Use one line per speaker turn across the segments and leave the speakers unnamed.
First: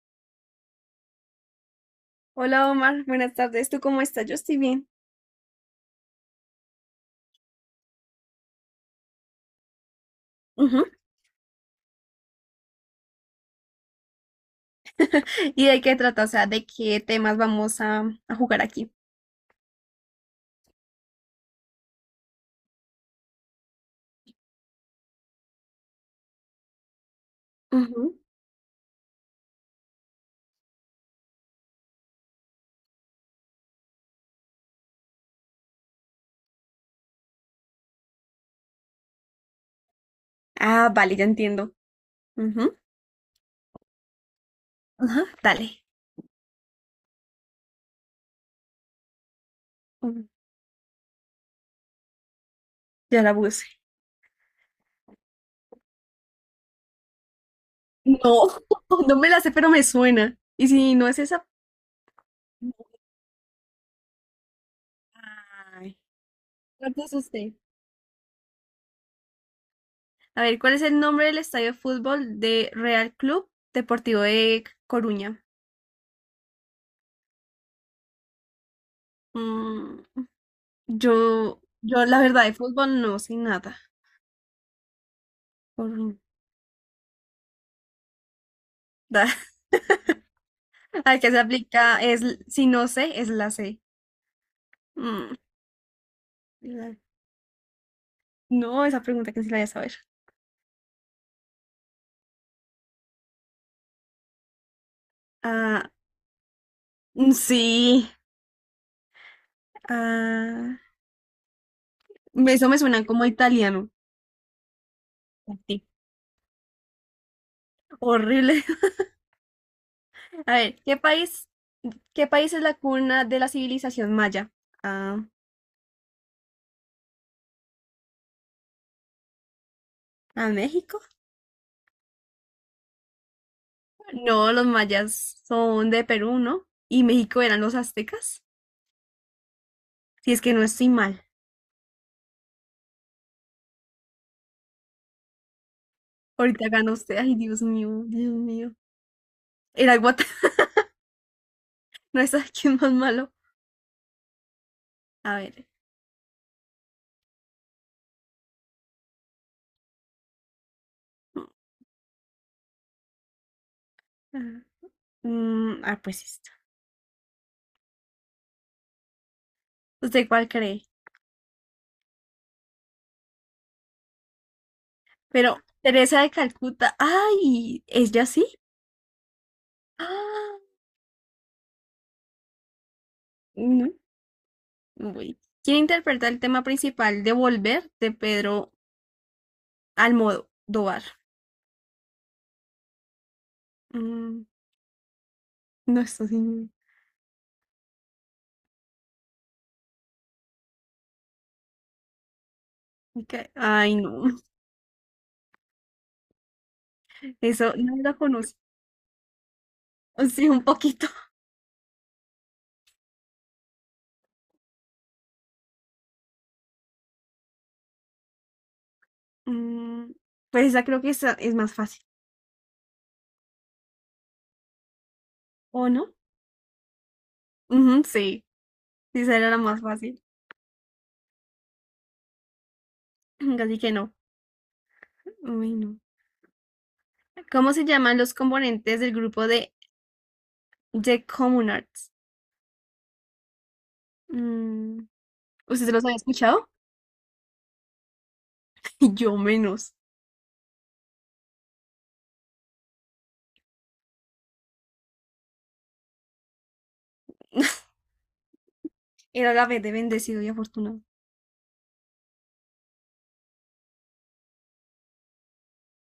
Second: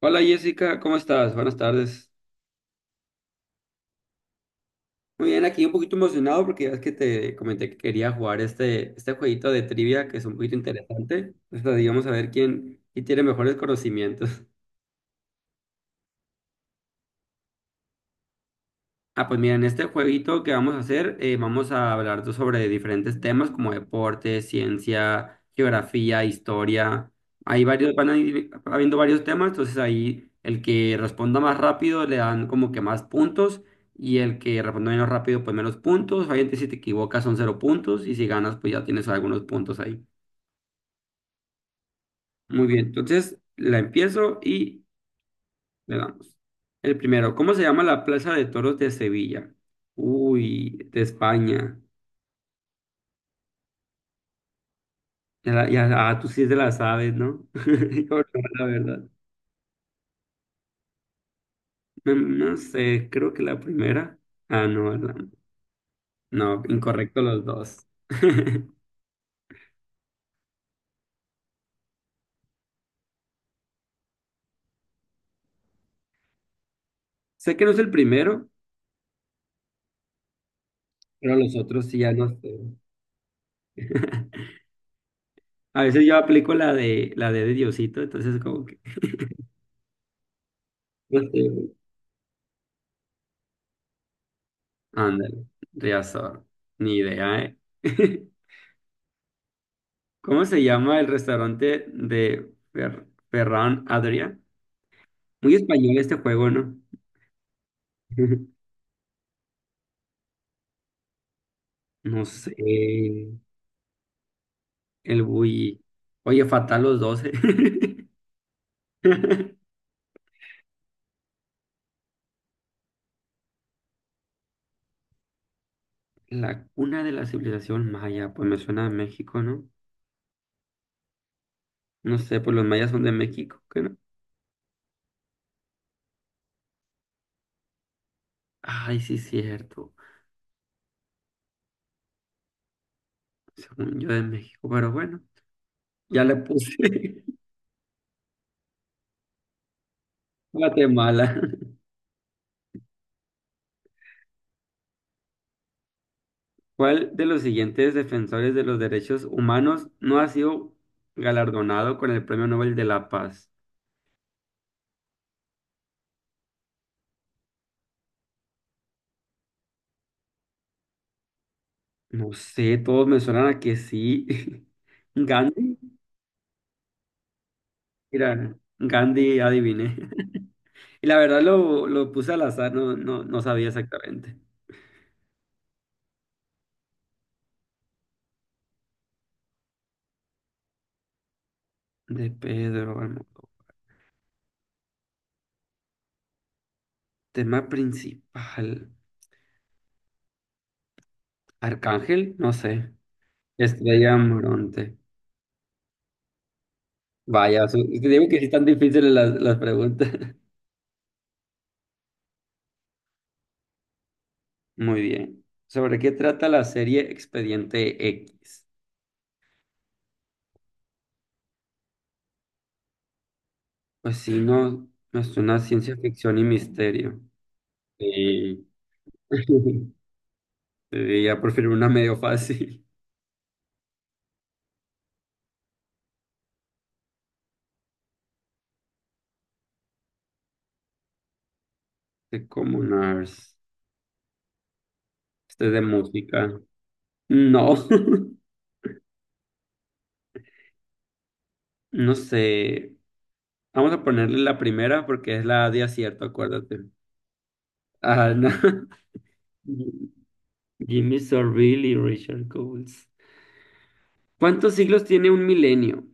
Hola Jessica, ¿cómo estás? Buenas tardes.
Hola Omar, buenas tardes. ¿Tú cómo estás? Yo estoy bien.
Muy bien, aquí un poquito emocionado porque ya es que te comenté que quería jugar este jueguito de trivia que es un poquito
Ujú.
interesante. Entonces, digamos a ver quién tiene mejores conocimientos.
¿Y de qué trata? O sea, ¿de qué temas vamos a jugar aquí?
Ah, pues mira, en este jueguito que vamos a hacer, vamos a hablar sobre diferentes temas como deporte, ciencia, geografía, historia. Hay varios, van a
Ujú.
ir habiendo varios temas, entonces ahí el que responda más rápido le dan como que más puntos y el que responda menos rápido pues menos puntos. Obviamente si te equivocas son cero puntos y si ganas pues ya tienes algunos puntos ahí.
Ah, vale, ya entiendo.
Muy
Ujú.
bien, entonces la empiezo y
Ajá, dale.
le damos. El primero, ¿cómo se llama la Plaza de Toros de Sevilla?
Mm,
Uy, de España.
ya la puse.
Tú sí te la sabes, ¿no? Yo no,
No,
la verdad.
no me la sé, pero me suena. ¿Y si no es esa?
No, no sé, creo que la primera. Ah, no, la-
Ay,
no,
¿cuál puso
incorrecto los
usted?
dos.
A ver, ¿cuál es el nombre del estadio de fútbol de Real Club Deportivo de Coruña?
Sé que no es el primero,
Mm,
pero los
yo,
otros sí
yo
ya
la
no
verdad de
sé.
fútbol no sé nada.
A veces yo
Coruña.
aplico la de la de Diosito, entonces como que
La
no
que se
sé. Güey.
aplica es, si no sé, es la C. Mm,
Ándale, Riazor,
la-
ni idea, ¿eh?
No, esa pregunta que sí la voy a saber.
¿Cómo se llama el restaurante de Ferran Adrià? Muy
Ah,
español este juego, ¿no?
sí. Ah,
No sé.
eso me suena como italiano.
El bully.
Sí.
Oye, fatal los 12.
Horrible. A ver, ¿qué país es la cuna de la civilización maya? Ah,
La cuna de la civilización maya, pues me suena a México, ¿no?
¿a México?
No sé, pues los mayas son de México, ¿qué no?
No, los mayas son de Perú, ¿no? Y México eran los aztecas.
Ay, sí, cierto.
Si es que no estoy mal.
Según yo de México, pero bueno, ya le
Ahorita
puse
gana usted. Ay, Dios mío, Dios mío. Era Guatemala.
Guatemala.
No es aquí más malo. A ver.
¿Cuál de los siguientes defensores de los derechos humanos no ha sido galardonado con el Premio Nobel de la Paz?
Ajá. Pues esta. ¿Usted cuál cree?
No sé, todos me suenan a que sí.
Pero
Gandhi,
Teresa de Calcuta. ¡Ay! Es ¿Ella sí?
mira, Gandhi, adiviné.
¡Ah!
Y la verdad lo puse al azar, no sabía
No.
exactamente.
Uy. ¿Quién interpreta el tema principal de Volver de Pedro Almodóvar?
De Pedro Almodóvar.
Mm, no, esto sí.
Tema principal. Arcángel, no sé.
Ay, no.
Estrella Morente. Vaya,
Eso no
es que
lo
digo que sí
conozco.
están difíciles las preguntas.
Sí, un poquito.
Muy bien. ¿Sobre qué trata la serie Expediente X?
Mm, pues esa creo que esa es más fácil.
Pues sí, no, no es una
¿O
ciencia
no?
ficción y misterio.
Ujú, sí.
Sí.
Sí, esa era la más fácil.
Sí, ya prefiero una medio fácil.
Casi que no. Uy, no. ¿Cómo se llaman los componentes del grupo de The Common Arts?
De Comunars.
Mm,
Este es de
¿Usted los había
música.
escuchado?
No.
Yo menos.
No sé, vamos a ponerle la primera porque es la de acierto, acuérdate. Ah, no.
Era la vez de bendecido y afortunado.
Jimmy Savile y Richard Coles. ¿Cuántos siglos tiene un milenio?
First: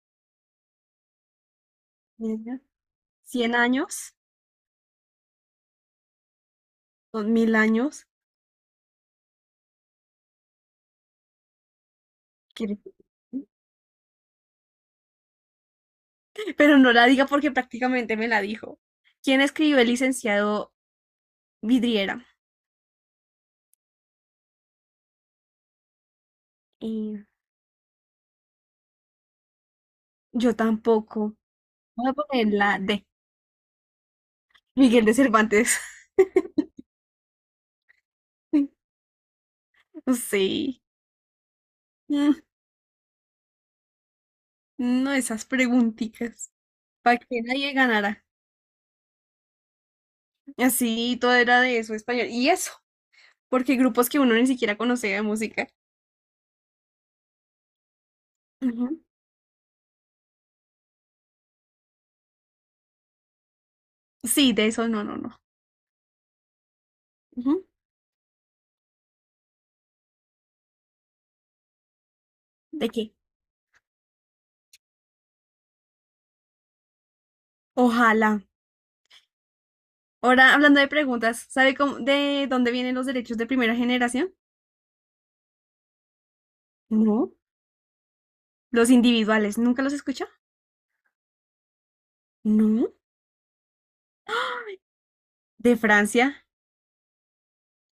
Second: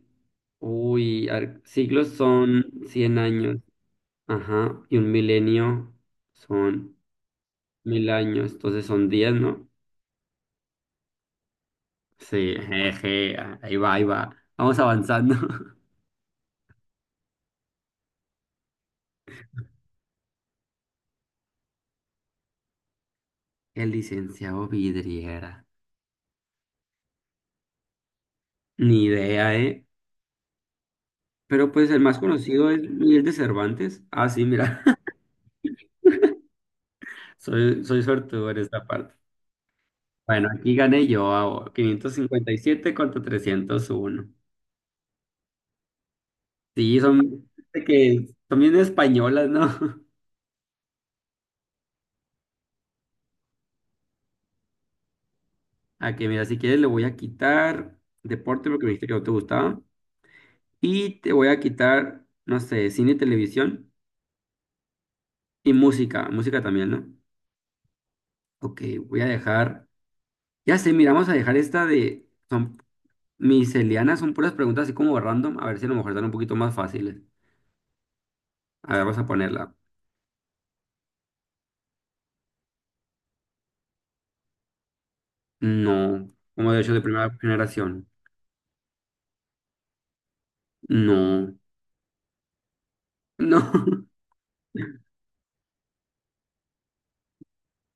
Uy, a ver, siglos
Mira,
son 100
Cien
años,
años,
ajá, y un milenio son
2.000 años.
mil años, entonces son 10, ¿no? Sí,
quiere-
jeje, ahí va, ahí va. Vamos avanzando.
Pero no la diga porque prácticamente me la dijo. ¿Quién escribió el licenciado Vidriera?
El licenciado Vidriera.
Y
Ni idea, ¿eh?
yo tampoco.
Pero pues el
Voy a
más
poner
conocido
la
es
D.
Miguel de Cervantes. Ah, sí, mira,
Miguel de Cervantes.
soy suertudo en esta parte. Bueno, aquí
Sí.
gané yo, ah,
Mm,
557 contra 301.
No esas preguntitas.
Sí,
Para que
son,
nadie ganara.
que son bien españolas, ¿no?
Así todo era de eso español. Y eso. Porque grupos que uno ni siquiera conocía de música.
Aquí, mira, si quieres le voy a quitar deporte porque me
Ujú.
dijiste que no te gustaba. Y te voy a quitar, no sé, cine y televisión.
Sí, de eso no.
Y música, música también, ¿no?
Ujú.
Ok, voy a dejar. Ya sé, mira, vamos a dejar esta de. Son
¿De qué?
Mis Elianas son puras preguntas así como random, a ver si a lo mejor están un poquito más fáciles.
Ojalá.
A ver, vamos a ponerla.
Ahora, hablando de preguntas, ¿sabe cómo, de dónde vienen los derechos de primera generación?
No, como de hecho de
No.
primera generación.
Los individuales, ¿nunca los escuchó?
No,
No.
no.
De Francia.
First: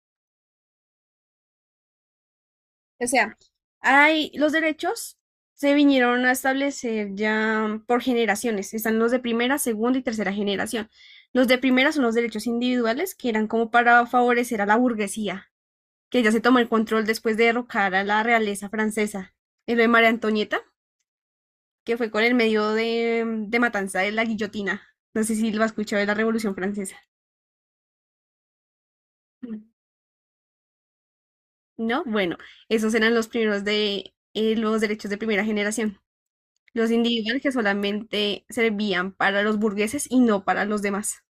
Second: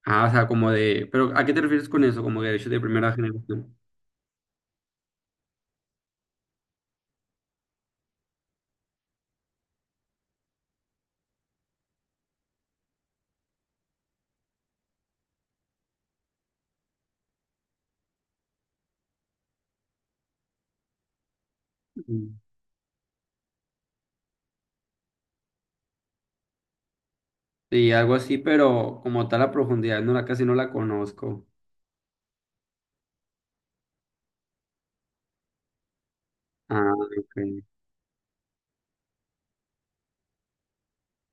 Ah, o sea, como de, pero ¿a qué te refieres con eso? Como derechos de
O
primera
sea,
generación.
hay los derechos se vinieron a establecer ya por generaciones. Están los de primera, segunda y tercera generación. Los de primera son los derechos individuales, que eran como para favorecer a la burguesía, que ella se tomó el control después de derrocar a la realeza francesa. Y lo de María Antonieta, que fue con el
Mm.
medio de matanza de la guillotina. No sé si lo has escuchado de la Revolución Francesa.
Sí, algo así, pero como tal la profundidad, no la casi no la conozco.
¿No? Bueno, esos eran los primeros de los derechos de primera generación.
Ah,
Los individuales que
ok.
solamente servían para los burgueses y no para los demás.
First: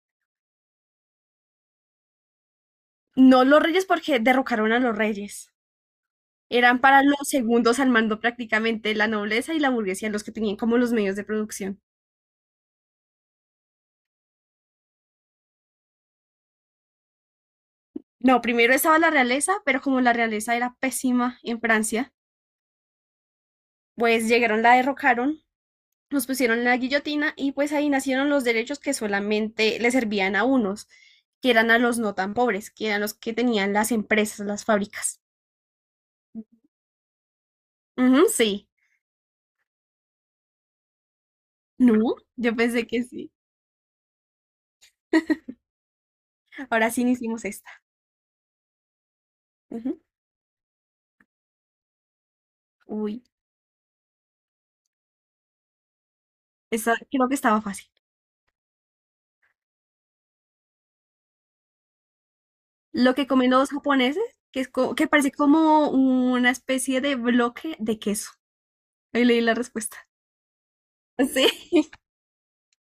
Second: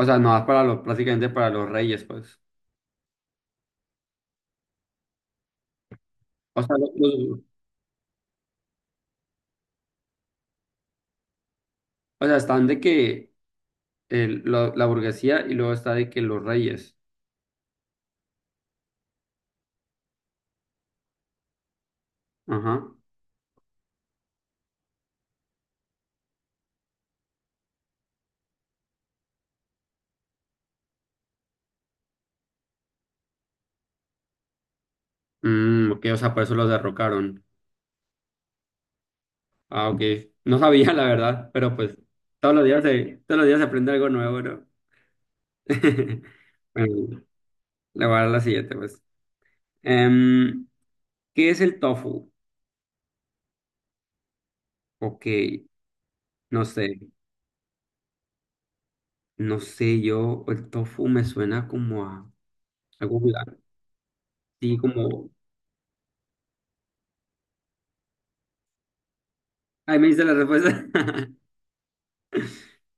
O sea, no, es para los, prácticamente para los reyes, pues.
No los reyes porque derrocaron a los reyes.
O sea,
Eran para los segundos al mando, prácticamente la nobleza y la burguesía, los que tenían como los medios de producción.
o sea, están de que la burguesía y luego está de que los reyes.
No, primero estaba la realeza, pero como la realeza era pésima en Francia,
Ajá.
pues llegaron, la derrocaron, nos pusieron en la guillotina y pues ahí nacieron los derechos que solamente le servían a unos, que eran a los no tan pobres, que eran los que tenían las empresas, las fábricas.
Mm, ok, o sea, por eso los derrocaron.
Ujú, sí.
Ah, ok. No sabía, la verdad, pero pues
No,
todos
yo
los días
pensé que sí.
todos los días se aprende algo nuevo, ¿no?
Ahora sí
Bueno,
hicimos esta.
le voy a dar la siguiente, pues.
Ujú.
Em, ¿Qué es el tofu?
Uy,
Ok, no
esta
sé,
creo que estaba fácil.
no sé, yo, el tofu me suena como a
Lo
algo
que comen
blanco,
los japoneses,
sí,
que
como,
parece como una especie de bloque de queso. Ahí leí la respuesta.
ay, me dice la respuesta,
Sí.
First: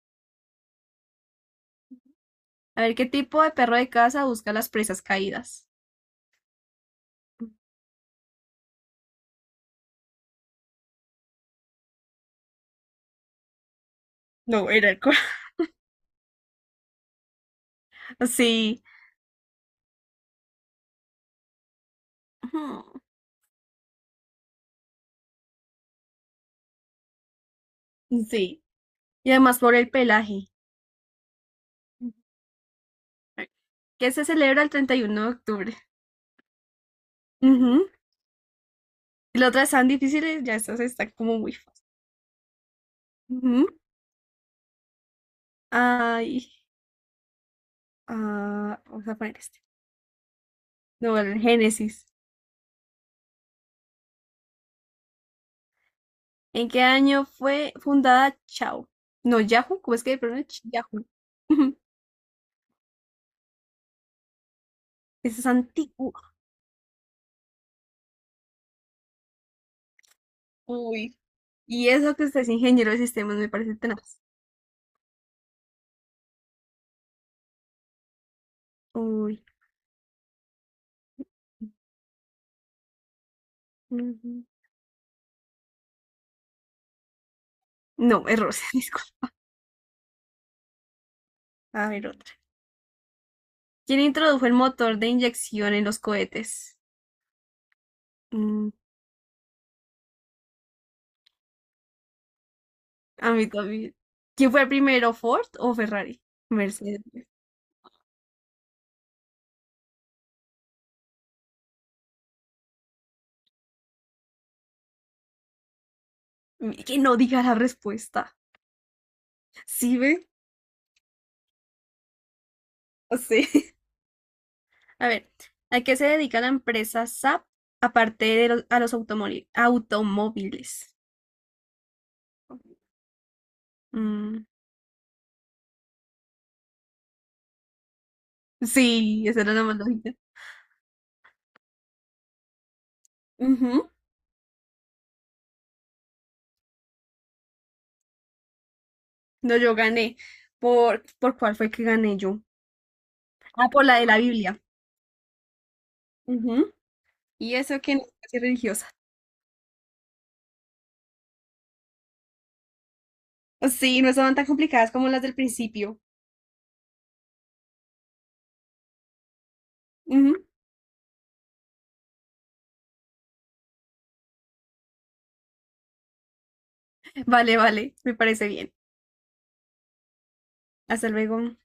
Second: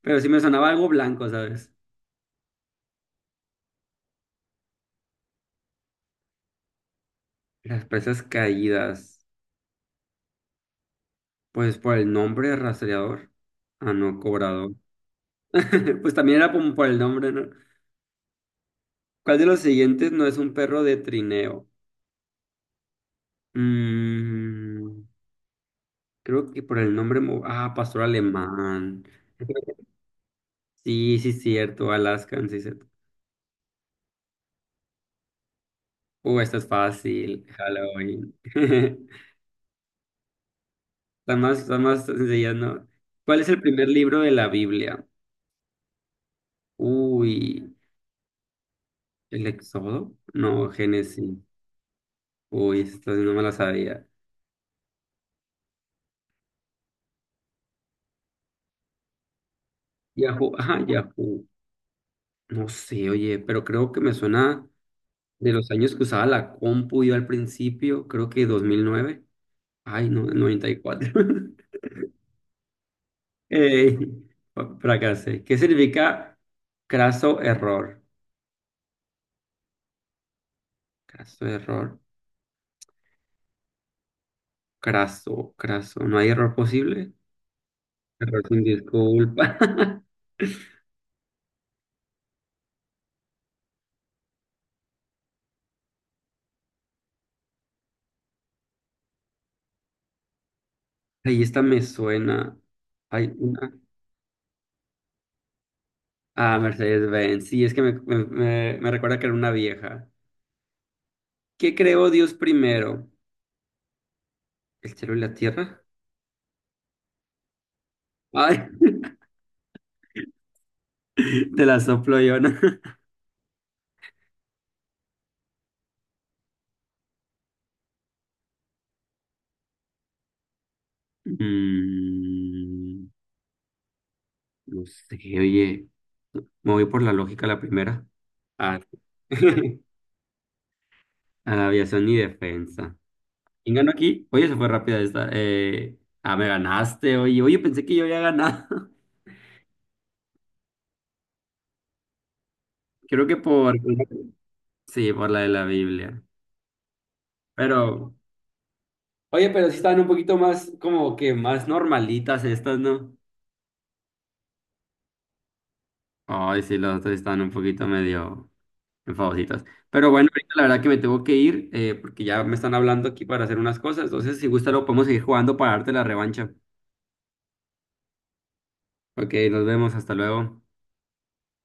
pero sí me sonaba algo blanco, ¿sabes?
A ver qué tipo de perro de casa busca las presas caídas.
Las presas caídas, pues por el nombre rastreador, ah, no,
No,
cobrador.
era el cual.
Pues también era como por el nombre, ¿no?
Sí.
¿Cuál de los siguientes no es un perro de trineo?
Ujú.
Mm, creo que por el nombre. Ah, pastor
Sí.
alemán.
Y además por el pelaje.
Sí, sí, cierto. Alaskan, sí, cierto.
¿Qué se celebra el 31 de octubre?
Esta es fácil.
Ujú.
Halloween.
Y las otras están difíciles, ya estas están como muy
Las
fáciles.
más sencillas, ¿no? ¿Cuál es el
Ujú.
primer libro de la Biblia?
Ay,
Uy,
ah, vamos a poner
¿el
este.
Éxodo? No,
No,
Génesis.
el Génesis.
Uy, esta sí no me la sabía.
¿En qué año fue fundada Chao? No, Yahoo, ¿cómo es que
Yahoo,
pronuncia?
ajá,
Yahoo.
Yahoo.
Ujú.
No sé, oye, pero creo que me suena.
Eso es
De los años que
antiguo.
usaba la compu yo al principio, creo que 2009. Ay, no, 94.
Uy. Y eso que usted es ingeniero de sistemas me parece
Eh,
tenaz.
fracasé. ¿Qué significa craso error?
Uy.
Craso error.
Ujú.
Craso. ¿No hay error posible?
No,
Error
error,
sin
disculpa.
disculpa.
A ver, otra. ¿Quién introdujo el motor de inyección en los cohetes? Mm,
Ahí esta me suena. Hay
a mí
una.
también. ¿Quién fue primero, Ford o Ferrari?
Ah,
Mercedes.
Mercedes-Benz. Sí, es que me recuerda que era una vieja. ¿Qué creó Dios primero? ¿El cielo y la tierra?
Que no diga la respuesta.
Ay,
¿Sí ve?
te la soplo yo, ¿no?
No sé. A ver, ¿a qué se dedica la empresa SAP aparte de a los automóviles?
Mm,
Mm,
no sé, oye, me voy por la lógica la primera. A,
sí, esa era la más lógica.
a la aviación y defensa. ¿Quién ganó
Ujú.
aquí? Oye, se fue rápida esta. Me ganaste, oye. Oye, pensé que yo había ganado.
No, yo gané. ¿Por cuál fue que gané yo?
Creo que
Ah,
por...
por la de la Biblia.
Sí, por la de la Biblia.
Ujú. Y eso que no
Pero...
soy religiosa.
Oye, pero sí están un poquito más, como que más normalitas estas, ¿no?
Sí, no estaban tan complicadas como las del principio.
Ay, sí, las otras sí están un poquito medio... en favoritas. Pero bueno,
Ujú.
ahorita la verdad que me tengo que ir porque ya me están hablando aquí para hacer unas cosas. Entonces, si gusta, lo podemos seguir jugando para darte la revancha.
Vale, vale, me parece bien.
Ok, nos vemos, hasta luego.
Hasta luego.